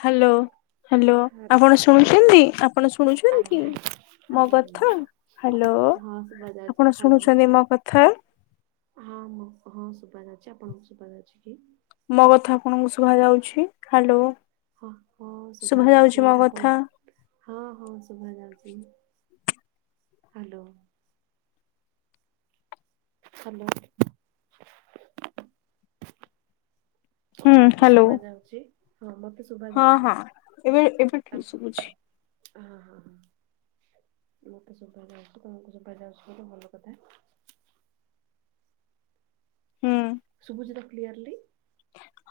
Hello. Hello ଆପଣ hello hello ଶୁଣୁଛନ୍ତି ଆପଣ ଆଜ୍ଞା ଶୁଣୁଛନ୍ତି ଆଜ୍ଞା ମୋ କଥା? ଆଜ୍ଞା। ହ୍ୟାଲୋ ହଁ ଶୁଭା ଯାଉଛି ଆପଣ ହାଲୋ ଶୁଣୁଛନ୍ତି ମୋ କଥା? ହଁ ମୁଁ ହଁ ସୁବାଯାଉଛି ଆପଣଙ୍କୁ ସୁବାଯାଉଛି କି? ମୋ କଥା ଆପଣଙ୍କୁ ଶୁଭା ଯାଉଛି? ହ୍ୟାଲୋ ହଁ ହଁ ଶୁଭା ଯାଉଛି। ଆପଣ ହଁ ହଁ ଶୁଭ ଯାଉଛି। ହ୍ୟାଲୋ ହାଲୋ ହ ହୁଁ ମତେ ହ୍ୟାଲୋ ଶୁଭ ଯାଉଛି। ହଁ ମତେ ଶୁଭା ହଁ ଯାଉଛି। ହଁ ଏବେ ଏବେ ହଁ ଠିକ ଶୁଭୁଛି। ହଁ ହଁ ହ ମତେ ଶୁଭ ଯାଉଛି ତମକୁ ସୁଭ ଯାଉଛି ଗୋଟେ ଭଲ କଥା ହୁଁ ସୁଭୁଜିତ କ୍ଲିୟରଲୀ?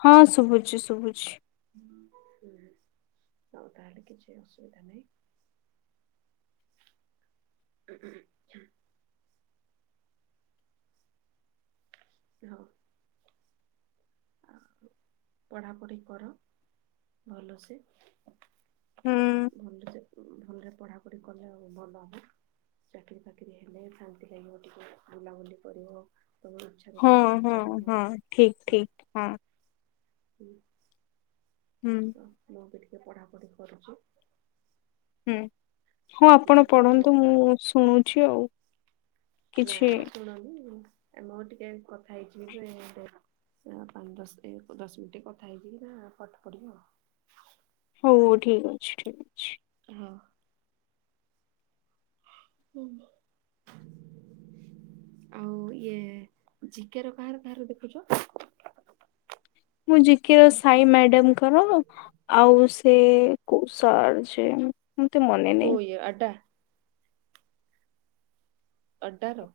ହଁ ଶୁଭୁଛି ଶୁଭୁଛି। ହୁଁ ଆଉ ତାହେଲେ କିଛି ଅସୁବିଧା ନାହିଁ। ହଁଁ ହଉ ଆଉ ପଢ଼ାପଢ଼ି କର ଭଲସେ। ହୁଁ ଭଲରେ ସେ ଭଲରେ ପଢା ପଢି କଲେ ଆଉ ଭଲ ହବ। ଚାକିରି ଫକିରି ହେଲେ ଶାନ୍ତି ଲାଗିବ ଟିକେ ବୁଲାବୁଲି କରିବ। [unintelligible] ହଁ ତାହା ହଁ କରିବ ହଁ ଠିକ ହୁଁ ଠିକ ହଁ ହୁଁ ହୁଁ ତ ମୁଁ ବି ଟିକିେ ପଢ଼ାପଢ଼ି କରୁଛି। ହୁଁ ହଁ ଆପଣ ଜିକେ ପଢନ୍ତୁ ଟିକେ ମୁଁ ଶୁଣୁଛି ଆଉ। କିଛି ନାଇଁ ଶୁଣନି ଆ ମୁ ଟିକେ କଥା [unintelligible] ପାଞ୍ଚ ଦଶ ଦଶ ମିନିଟ କଥା ହେଇକି ନା ପାଠ ପଢିବି ଆଉ। ହଉ ହଉ ଠିକ ଅଛି ଠିକ ଅଛି। ହଁ ହୁଁ ଆଉ ଇଏ ଜିକୋର କାହାର କାହାର ଦେଖୁଛ? ମୁଁ ଯି କେ ର ସାଇ ମ୍ୟାଡାମଙ୍କର ଆଉ ସେ କୌ ସାର୍ ସେ ମତେ ମନେ କୋଉ ନାଇଁ। ଆଡା ଅଡ଼ାର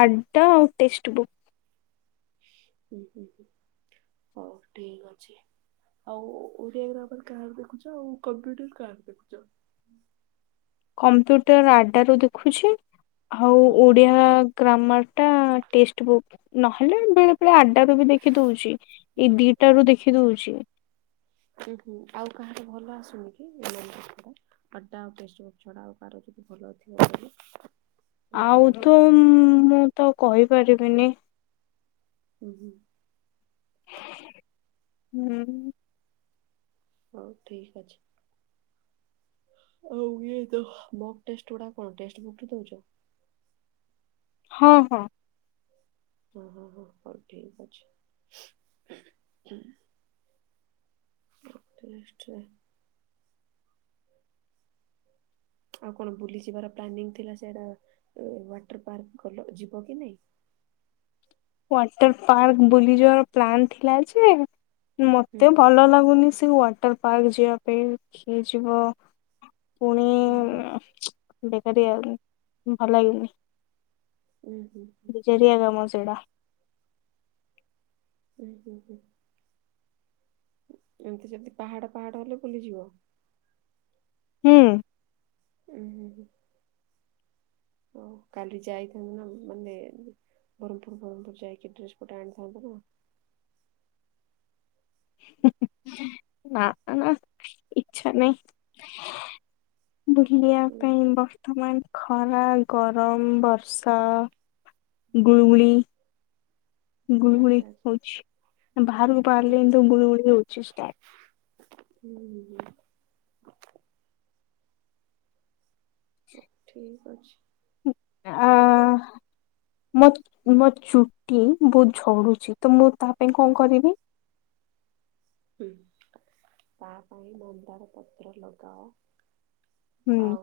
ଆଡା ଆଉ ଟେକ୍ସ ବୁକ୍। ହୁଁ ହୁଁ ହୁଁ ହଉ ଠିକ ଅଛି। ଆଉ ଓରିଓଗ୍ରାଫର କାହାର ଦେଖୁଛ ଆଉ କମ୍ପ୍ୟୁଟର କାହାର ଦେଖୁଛ? କମ୍ପ୍ୟୁଟର ଆଦ୍ଧା ର ଦେଖୁଛି ଆଉ ହୁଁ ଓଡିଆ ଗ୍ରାମର ଟା ଟେଷ୍ଟ ବୁକ୍ ନହେଲେ ବେଳେ ବେଳେ ଆଡଡା ର ବି ଦେଖି ଦଉଛି। ଏଇ ଦିଟା ରୁ ଦେଖି ଦଉଛି। ଉ ହୁଁ ଆଉ କାହାଠ ଭଲ ଆସୁନି କି? [unintelligible] ଆଡ୍ଡା ଆ ଟେଷ୍ଟ ଵୁକ୍ ଛଡା ଆଉ କହାର ଯଦି ଭଲଥିବ ବୋଲି। ଆଉ ତୁ ମୁଁ ତ କହିପାରିବିନି। ହୁଁ ହୁଁ ହୁଁ ହଉ ଠିକ ଅଛି। ହୋଉ ଇଏ ତ ମକ୍ ଟେଷ୍ଟ ଗୁଡା କଣ ଟେଷ୍ଟ ବୁକ୍ ରେ ଦୋଉଚ? ହଁ ହଁ ଓ ହୋ ହୋ ହଉ ଠିକ ଅଛି। [unintelligible] ଆଉ କଣ ବୁଲିଯିବାର ପ୍ଲାନିଂ ଥିଲା ସେଟା ୱାଟର ପାର୍କ ଗଲ ଯିବ କି ନାଇଁ? ୱାଟର ପାର୍କ ବୁଲି ଯିବାର ପ୍ଲାନ୍ ଥିଲା ଯେ ହୁଁ ମତେ ଭଲ ଲାଗୁନି ସେ ୱାଟର ପାର୍କ ଯିବା ପାଇଁ ହେ ଯିବ ପୁଣି ଉୁଁ ହୁଁ। ବେକାରିଆ ଭଲ ଲାଗିଲାନି। ଉୁଁ ହୁଁ। [unintelligible] ସେଇଡ଼ା। ଓ ହୁଁ ହୁଁ। ଏମିତି ଯଦି ପାହାଡ଼, ପାହାଡ଼ ହେଲେ ବୁଲିଯିବ ହୁଁ। ହୁଁଁ। ଓ କାଲି ଯାଇଥାନ୍ତୁ ନା ମାନେ ବରମପୁର ଫରମପୁର ଯାଇକି ଡ୍ରେସ ପଟା ଆଣିଥାନ୍ତୁନା। ନା ନା ଇଛା ନାହିଁ। ବୁଲିବା ହୁଁ ପାଇଁ ବ ର୍ତ୍ତମାନ ଖରା, ଗରମ, ବର୍ଷା, ଗୁଳୁଗୁଳି ଗୁଳୁଗୁଳି ଆଚ୍ଛା ଆଚ୍ଛା। ହଉଛି, ବାହାରକୁ ହୁଁ ବାହାରିଲେ ଗୁଳୁଗୁଳି ହଉଛି ଷ୍ଟାର୍ଟ। ହୁଁ ହୁଁ। ଠିକ ଅଛି। ଷ୍ଟାର୍ଟ ଆ ମୋ, ମୋ ଚୁ ଟି ବହୁତ ଝଡୁଛି ତ ମୁଁ ତା ପାଇଁ କଣ କରିବି? ହଁ ତା ପାଇଁ ମନ୍ଦାର ପତ୍ର ଲଗାଅ। ହୁଁ। ଆଉ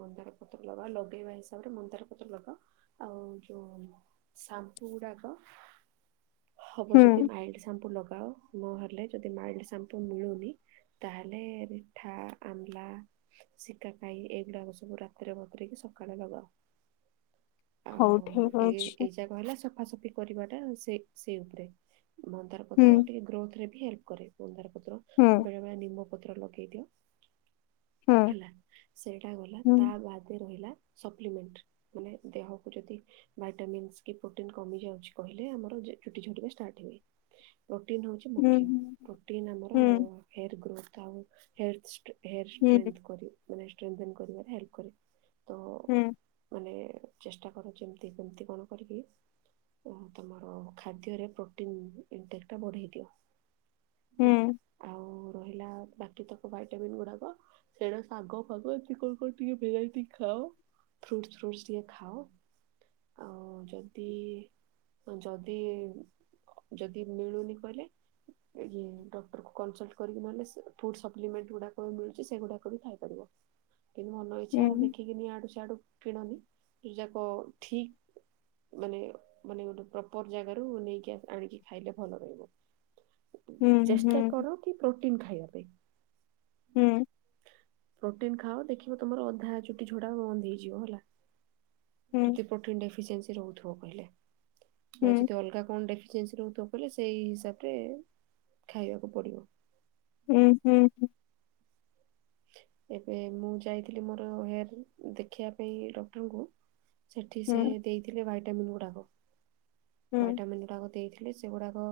ମନ୍ଦାର ପତ୍ର ଲଗାଅ, ଲଗେଇବା ହିସାବରେ ମନ୍ଦାର ପତ୍ର ଲଗାଅ, ଆଉ ଯୋଉ ସାମ୍ପୁ ଗୁଡାକ ହବ ହୁଁ ଯଦି ମାଇଲ୍ଡ ସାମ୍ପୁ ଲଗାଅ। ନହେଲେ ଯଦି ମାଇଲ୍ଡ ସାମ୍ପୁ ମିଳୁନି, ତାହେଲେ ରିଠା ଆମ୍ଲା ଶିକା ଖାଇ ଏଇଗୁଡାକ ସବୁ ରାତିରେ ବତୁରେଇକି ସକାଳେ ଲଗାଅ। ହଉ ଆଉ ଠିକ ଏଇ ଅଛି ଏଇ ଯାକ ହେଲା ସ ସଫାସଫି କରିବାଟା ସେ ସେଇ ଉପରେ, ମନ୍ଦାର ହୁଁ ପତ୍ର ଟିକେ ଗ୍ରୋଥରେ ବି ହେଲ୍ପ କରେ। ମନ୍ଦାର ପତ୍ର, ହୁଁ ବେଳେ ବେଳେ ନିମ୍ବ ପତ୍ର ଲଗେଇ ଦିଅ। ହୁଁ ହେଲା, ସେଇଟା ଗଲା ହୁଁ ତା ବାଦ ରହିଲା ସପ୍ଲିମେଣ୍ଟ ମାନେ ଦେହକୁ ଯଦି ଭାଇଟାମନ୍ସ କି ପ୍ରୋଟିନ କମି ଯାଉଛି କହିଲେ ଆମର ଚୁଟି ଝଡିବା ଷ୍ଟାର୍ଟ ହୁଏ। ପ୍ରୋଟିନ୍ ହେଉଛି ହୁଁ ମୁଖ୍ୟ, ହୁଁ ପ୍ରୋଟିନ୍ ଆମର ହେୟାର୍ ଗ୍ରୋଥ୍ ଆଉ ହେୟାର୍ ଷ୍ଟ୍ର ହେୟାର୍ ହୁଁ ଷ୍ଟ୍ରେନ୍ଥ୍ କରି ମାନେ ଷ୍ଟ୍ରେନ୍ଥେନ୍ କରିବାରେ ହେଲ୍ପ୍ କରେ ତ ହୁଁ। ମାନେ ଚେଷ୍ଟା କର ଯେମିତି କେମିତି କଣ କରିକି ଓ ତୁମର ଖାଦ୍ୟରେ ପ୍ରୋଟିନ୍ ଇନଟେକ୍ ଟା ବଢ଼େଇ ଦିଅ। ଆ ହୁଁ ଆଉ ରହିଲା ବା କେତକ ଭାଇଟାମିନ୍ ଗୁଡାକ ସେଇଟ ଶାଗ ଫାଗ ଏଦି କଣ କଣ ଟିକେ ଭେରାଇଟି ଖାଅ। ଫ୍ରୁଟ୍ସ୍ ଫ୍ରୁଟ୍ସ୍ ଟିକିଏ ଖାଅ। ଆଉ ଯଦି ହଁ ଯଦି ଯଦି ମିଳୁନି କହିଲେ ଇ ଡକ୍ଟର କୁ କନସଲ୍ଟ କରିକି ନହେଲେ ସେ ଫୁଡ୍ ସପ୍ଲିମେଣ୍ଟ ଗୁଡ଼ା ମିଳୁଚି ସେଗୁଡ଼ା ବି ଖାଇ ପାରିବ। କିନ୍ତୁ ମନ ଇଚ୍ଛା ଦେଖିକିନି ଇଆଡୁ ସିଆଡୁ କିଣନି କି ଯା କ ଠି ମାନେ ମାନେ ଗୋଟେ ପ୍ରପର ଜାଗାରୁ ନେଇକି ଆଣିକି ଖାଇଲେ ଭଲ ରହିବ। ଚେଷ୍ଟା କର କି ପ୍ରୋଟିନ୍ ଖାଇବା ପାଇଁ। ହୁଁ। ପ୍ରୋଟିନ୍ ଖାଅ ଦେଖିବ ତମର ଅଧା ଚୁଟି ଝଡ଼ା ବନ୍ଦ୍ ହେଇଯିବ ହେଲା। ଯଦି ପ୍ରୋଟିନ ଡେଫିସିଏନ୍ସି ରୋହୁଥିବ କହିଲେ ଯଦି ଅଲଗା କଣ ଡେଫି ସିଏନ୍ସୀ ରହୁଥିବ କଲେ ସେଇ ହିସାବ ରେ ଖାଇବାକୁ ପଡ଼ିବ। ହୁଁ ହୁଁ ହୁ। ଏବେ ମୁଁ ଯାଇଥିଲି ମୋର ହେୟାରିଂ ଦେଖେଇବା ପାଇଁ ଡକ୍ଟରଙ୍କୁ ସେଠି ସେ ଦେଇଥିଲେ ଭାଇଟାମିନ୍ ଗୁଡ଼ାକ। ଭାଇଟାମିନ୍ ଗୁଡ଼ାକ ଦେଇଥିଲି ସେଗୁଡ଼ାକ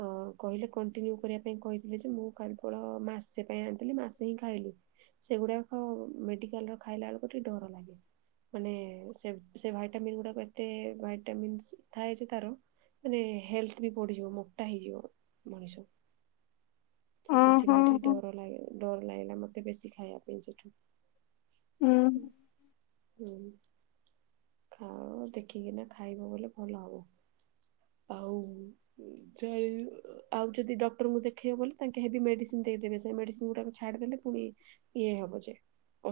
ଅ କହିଲେ କଣ୍ଟିନ୍ୟୁ କରିବା ପାଇଁ କହିଥିଲେ ଯେ ମୁଁ କେବଳ ମାସେ ପାଇଁ ଆଣିଥିଲି ମାସେ ହିଁ ଖାଇଲି। ସେଗୁଡ଼ାକ ମେଡ଼ିକାଲ ର ଖାଇଲା ବେଳକୁ ଟିକେ ଡ଼ର ଲାଗେ। ମାନେ ସେ ସେ ଭାଇଟାମିନ୍ ଗୁଡ଼ାକ ଏତେ ଭାଇଟାମିନ୍ସ ଥାଏ ଜେ ତାର ମାନେ ହେଲ୍ଥ ବି ବଢ଼ିଯିବ ମୋଟା ହେଇଯିବ ମଣିଷ। ତ ସେଥିପାଇଁ ଟିକେ ଡର ଲାଗେ ଡର ଲାଗିଲା ମତେ ବେଶୀ ଖାଇବା ପାଇଁ ସେଠୁ। ହୁ ହୁଁ। ଖ ଦେଖିକିନା ଖାଇବ ବୋଲେ ଭଲ ହବ। ଆଉ ଆଉ ଯଦି ଡକ୍ଟରଙ୍କୁ ଦେଖେଇବ ବ ବୋଲି ତାଙ୍କେ ହେବ ମେଡ଼ିସିନ ଦେଇଦେବେ ସେ ମେଡ଼ିସିନ୍ ଗୁଡ଼ାକ ଛାଡ଼ିଦେଲେ ପୁଣି ଇଏ ହବ ଯେ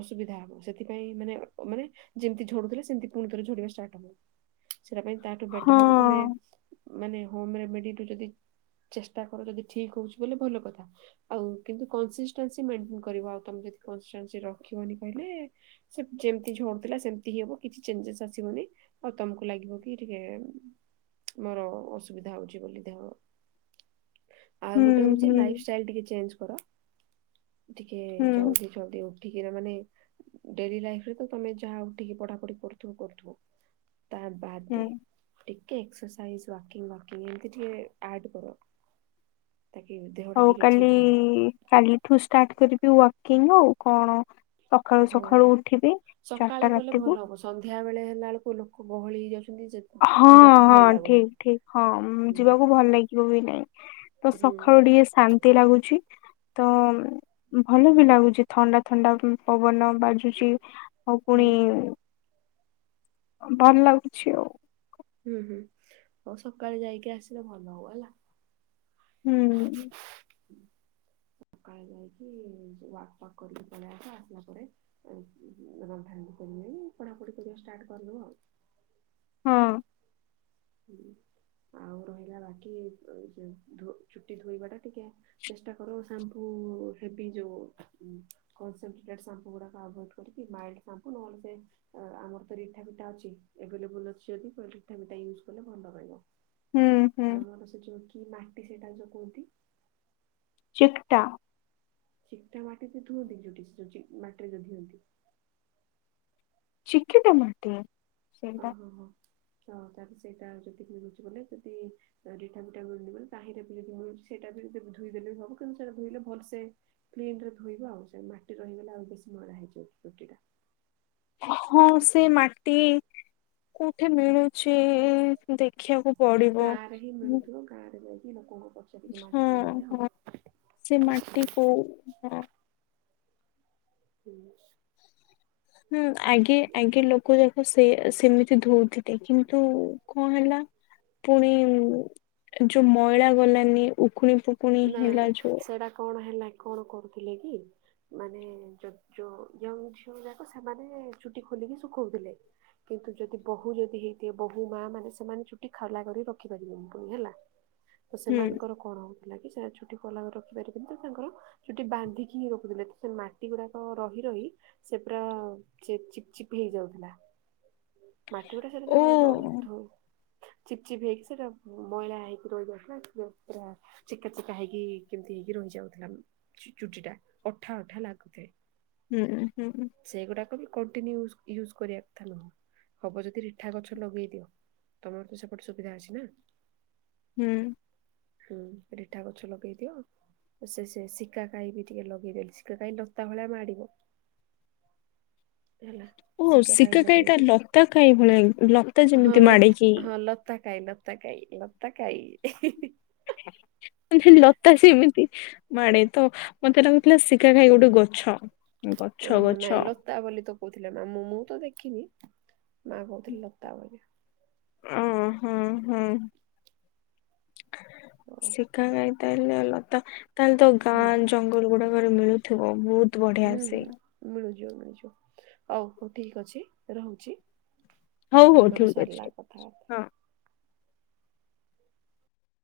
ଅସୁବିଧା ହବ ସେଥିପାଇଁ ମାନେ ମାନେ ଯେମିତି ଝଡୁଥିଲେ ସେମତି ପୁଣି ଥରେ ଝଡ଼ିବା ଷ୍ଟାର୍ଟ ହବ। ସେଟା ପାଇଁ ତାଠୁ ବେଟର ହବ ତମେ ହଁ ମାନେ ହୋମ୍ ରେମିଡ଼ି ତୁ ଯଦି ଚେଷ୍ଟା କର ଯଦି ଠିକ୍ ହୋଉଛି ତାହେଲେ ଭଲକଥା। ଆଉ କିନ୍ତୁ କନସିଟେନ୍ସି ମେଣ୍ଟେନ କରିବା। ତମେ ଯଦି କନସେନ୍ସ ରଖିବନି କହିଲେ ସେ ଯେମିତି ଝଡୁଥିଲା ସେମିତି ହି ହବ କିଛି ଚେଞ୍ଜେସ୍ ଆସିବନି ଆଉ ତମକୁ ଲାଗିବକି ଟିକେ ମୋର ଅସୁବିଧା ହଉଛି ବୋଲି ଦେହ। ଆଉ ହୁଁ ଗୋଟେ ହଉଛି ହୁଁ ଲାଇଫ୍ ଷ୍ଟାଇଲ ଟିକେ ଚେଞ୍ଜ କର। ଟିକେ ହୁଁ ଜଲଦି ଚନ୍ତି ଉଠିକି ଏରା ମାନେ ଡେରି ଲାଇଫ୍ ରେ ତ ତମେ ଯାହା ଉଠିକି ପଢ଼ା ପଢ଼ି କରୁ ତୁ କରଥିବୁ ତା ବାର୍ ହୁଁ ଟିକେ ଏକ୍ସରସାଇଜ ୱାର୍କିଂ ୱାର୍କିଙ୍କ୍ ଏମିତି ଟିକେ ଆର୍ଟ କର। ତାକି ଦେହଟା ହଉ ଟିକେ କାଲି ଠିକ୍ ରହିବ। କାଲିଠୁ ଷ୍ଟାର୍ଟ କରିବି ୱାକିଂ ଆଉ କଣ। ସକାଳୁ ହଁ। ସକାଳୁ ଉଠିବି ଚାରିଟା ରାତିିବୁ ସନ୍ଧ୍ୟାବେଳେ ହେଲା ବେଳକୁ ଲୋକ ଗହଳି ହେଇଯାଉଛନ୍ତି ଜେ ହଁ ହଁ ଠିକ୍ ଠିକ୍ ହଁ ହୁଁ ଯିବାକୁ ଭଲ ଲାଗିବ ବି ନାହିଁ। ତ ହୁଁ ସକାଳୁ ଟିକେ ଶାନ୍ତି ଲାଗୁଛି। ତ ଭଲ ବି ଲାଗୁଛି ଥଣ୍ଡା ଥଣ୍ଡା ପବନ ବାଜୁଛି। ଆଉ ହୁଁ ପୁଣି ଭଲ ଲାଗୁଛି ଆଉ। ହୁଁ ହୁଁ ଆଉ ସକାଳେ ଯାଇକି ଆସିଲେ ଭଲ ହବ ହେଲା। ହୁଁ। ସକାଳେ ଯାଇକି ୱାକ୍ ଫକ୍ କରିକି ପଳେଇ ଆସ। ଆସିଲା ପରେ ର ଭାଙ୍ଗ କରିବେଣି ପଢ଼ା ପଢ଼ି କରିବା ଷ୍ଟାର୍ଟ କରିବା ଆଉ। ହଁ। ହୁଁ ଆଉ ରହିଲା ବାକି ଧୋ ଚୁଟି ଧୋଇବା ଟା ଟିକେ ଚେଷ୍ଟା କର ସାମ୍ପୁ ହେବି ଯୋଉ କନସେଟ୍ରେଣ୍ଡ ଶାମ୍ପୁ ଗୁଡ଼ାକ ଆଭଏଡ୍ କରିକି ନାଏଲ ଶାମ୍ପୁ ନହେଲେ ସେ ଆମର ତ ରିଠା ପିଠା ଅଛି। ଏବେ ଲେବୁଲ୍ ଅଛି ଯଦି ରିଠା ପିଠା ୟୁଜ କଲେ ଭଲ ରହିବ। ହୁଁ ହୁଁ ଆମର ସେଠି କି ମାଟି ସେଟାକୁ ଯୋ କୁହନ୍ତି? ଚିକଟା। ଚିକଟା ମାଟି ତ ଧୁଅନ୍ତି ଯୋଉଠି ସୁଜି ମାଟିରେ ଯୋଉ ଧିଅନ୍ତି।। ଚିକିଟା ମାଟି? ସେଇଟା ଓହୋ ହୋ ତ ତାପରେ ସେଇଟା [unintelligible] ଯଦି ଆପଣଙ୍କ ନାମ ହଉଚି ବୋଲେ ଯଦି ରିଠା ପିଠା [unintelligible] ତାହିଁରେ ବି ଯଦି ମିଳୁଛି ସେଇଟା ବି ଧୋଇ ଦେଲେ ବି ହବ କିନ୍ତୁ ସେଇଟା ଧୋଇଲେ ଭଲସେ କ୍ଲିନ ରେ ଧୋଇବ ଆଉ ସେ ମାଟି ରହିଗଲେ ଆଉ ବେଶୀ ମଇଳା ହେଇଯିବ ଚୁଟିଟା। ହଁ ସେ ମାଟି କଉଠି ମିଳୁଚି ଇ ଇ ଇ ବ ଦେଖିଆକୁ ପଡିବ ହୁଁ। ଗାଁରେ ଯାଇକି ଲୋକଙ୍କୁ ପଚାରିକି ମାଗିକି ଆଣିଲେ ହଁ ହବ। ସେ ମାଟି କୋଉ ହଁ ଠିକ୍ ଅଛି। ହୁଁ ଆଗେ ଆଗେ ଲୋକ ଯାକ ସେ ସେମିତି ଧଉଥିଲେ କିନ୍ତୁ କଣ ହେଲା ପୁଣି ଯୋଉ ମଇଳା ଗଲାନି ଉଖୁଣି ପୁ ନା ସେଇଟା କଣ ହେଲା କଣ କରୁଥିଲେ କି? ମାନେ ଯୋଉ ଯୋଉ ୟଙ୍ଗ ଝିଅ ଯାକ ସେମାନେ ଚୁଟି ଖୋଲିକି ଶୁଖଉଥିଲେ। କିନ୍ତୁ ଯଦି ବୋହୁ ଯଦି ହେଇଥିବେ ବୋହୁ ମା ମାନେ ସେମାନେ ଚୁଟି ଖାଉଲା କରି ରଖିପାରିବେନି ପୁଣି ହେଲା। ତ ହୁଁ ସେମାନଙ୍କର କଣ ହୋଉଥିଲା କି ସେ ଛୁଟି କୋଲା କରିକି ରଖିପାରିବେନି ତ ତାଙ୍କର? ଚୁଟି ବାନ୍ଧିକି ହିଁ ରଖୁଥିଲେ ତ ସେ ମାଟି ଗୁରାକ ରହି ରହି ସେ ପୁରା ସେ ଚିପ୍ ଚିପ୍ ହେଇଯାଉଥିଲା। ମାଟି ଗୋଟେ ସେଠି ତ ଓ ର ଧୋ ଚିପ୍ ଚିପ୍ ହେଇକି ସେଟା ମଇଳା ହେଇକି ରହିଯାଇଥିଲା [unintelligible] ପୁରା ଚିକା ଚିକା ହେଇକି କେମିତି ହେଇକି ରହିଯାଉଥିଲା ମଁ। ଚୁଟି ଟା ଅଠା ଅଠା ଲାଗୁଥାଏ। ହୁଁ ହୁଁ। ସେଗୁଡ଼ାକ ବି କଣ୍ଟିନ୍ୟୁ ୟୁଜ୍ ୟୁଜ କରିବା କଥା ନୁହଁ। ହବ ଯଦି ରିଠା ଗଛ ଲଗେଇ ଦିଅ। ତମର ତ ସେପଟେ ସୁବିଧା ଅଛି ନା। ହୁଁ। ହୁଁ ରିଠା ଗଛ ଲଗେଇଦିଅ। ସେ ସେ ଶିକାକାଇ ବି ଟିକେ ଲଗେଇଦେଲି ଶିକା କାଇ ଲତା ଭଳିଆ ମାଡିବ। ହେଲା। ଓ ଶିକା କାଇ ଶିକାକାଇ ଲଗେଇ ଟା ଲତା କାଇ ଭଳିଆ ଲତା ଦିଅ ହଁ ଯେମିତି ମାଡେ କି ଲତ ହଁ ଲତା କାଇ ଲ ଆତା କାଇ ଲତା କାଇ। ଉଁହୁଁ ଲତା ସେମିତି ମାଡ଼େ ତ ମତେ ଲାଗୁଥିଲା ଶିକା ଖାଇ ଗୋଟେ ଗଛ। ଓ ଗଛ ଗଛ ନାଇଁ ଲ ତା ବୋଲି ତ କହୁଥିଲେ ମା ମୁଁ ମୁଁ ତ ଦେଖିନି। ମାଆ କହୁଥିଲେ ଲତା ଭଳିଆ। ଅ ହଁ ହଁ ହଁ ଓ ଶିଖା କାଇ ତାଏଲେ ଲତା ତାହେଲେ ତ ହୁଁ ଗାଁ ଜଙ୍ଗଲ ଗୁଡାକରେ ମିଳୁଥିବ ବହୁତ। ବଢିଆ ହୁଁ ସେ ହୁଁ ମିଳୁଯିବ ମିଳିଯିବ ହୋଉ ଠିକ୍ ଅଛି ରହୁଚି। ହଉ ହଉ ଆମର ଠିକ ଅଛି ସରିଲା କଥାବାର୍ତା। ହଁ।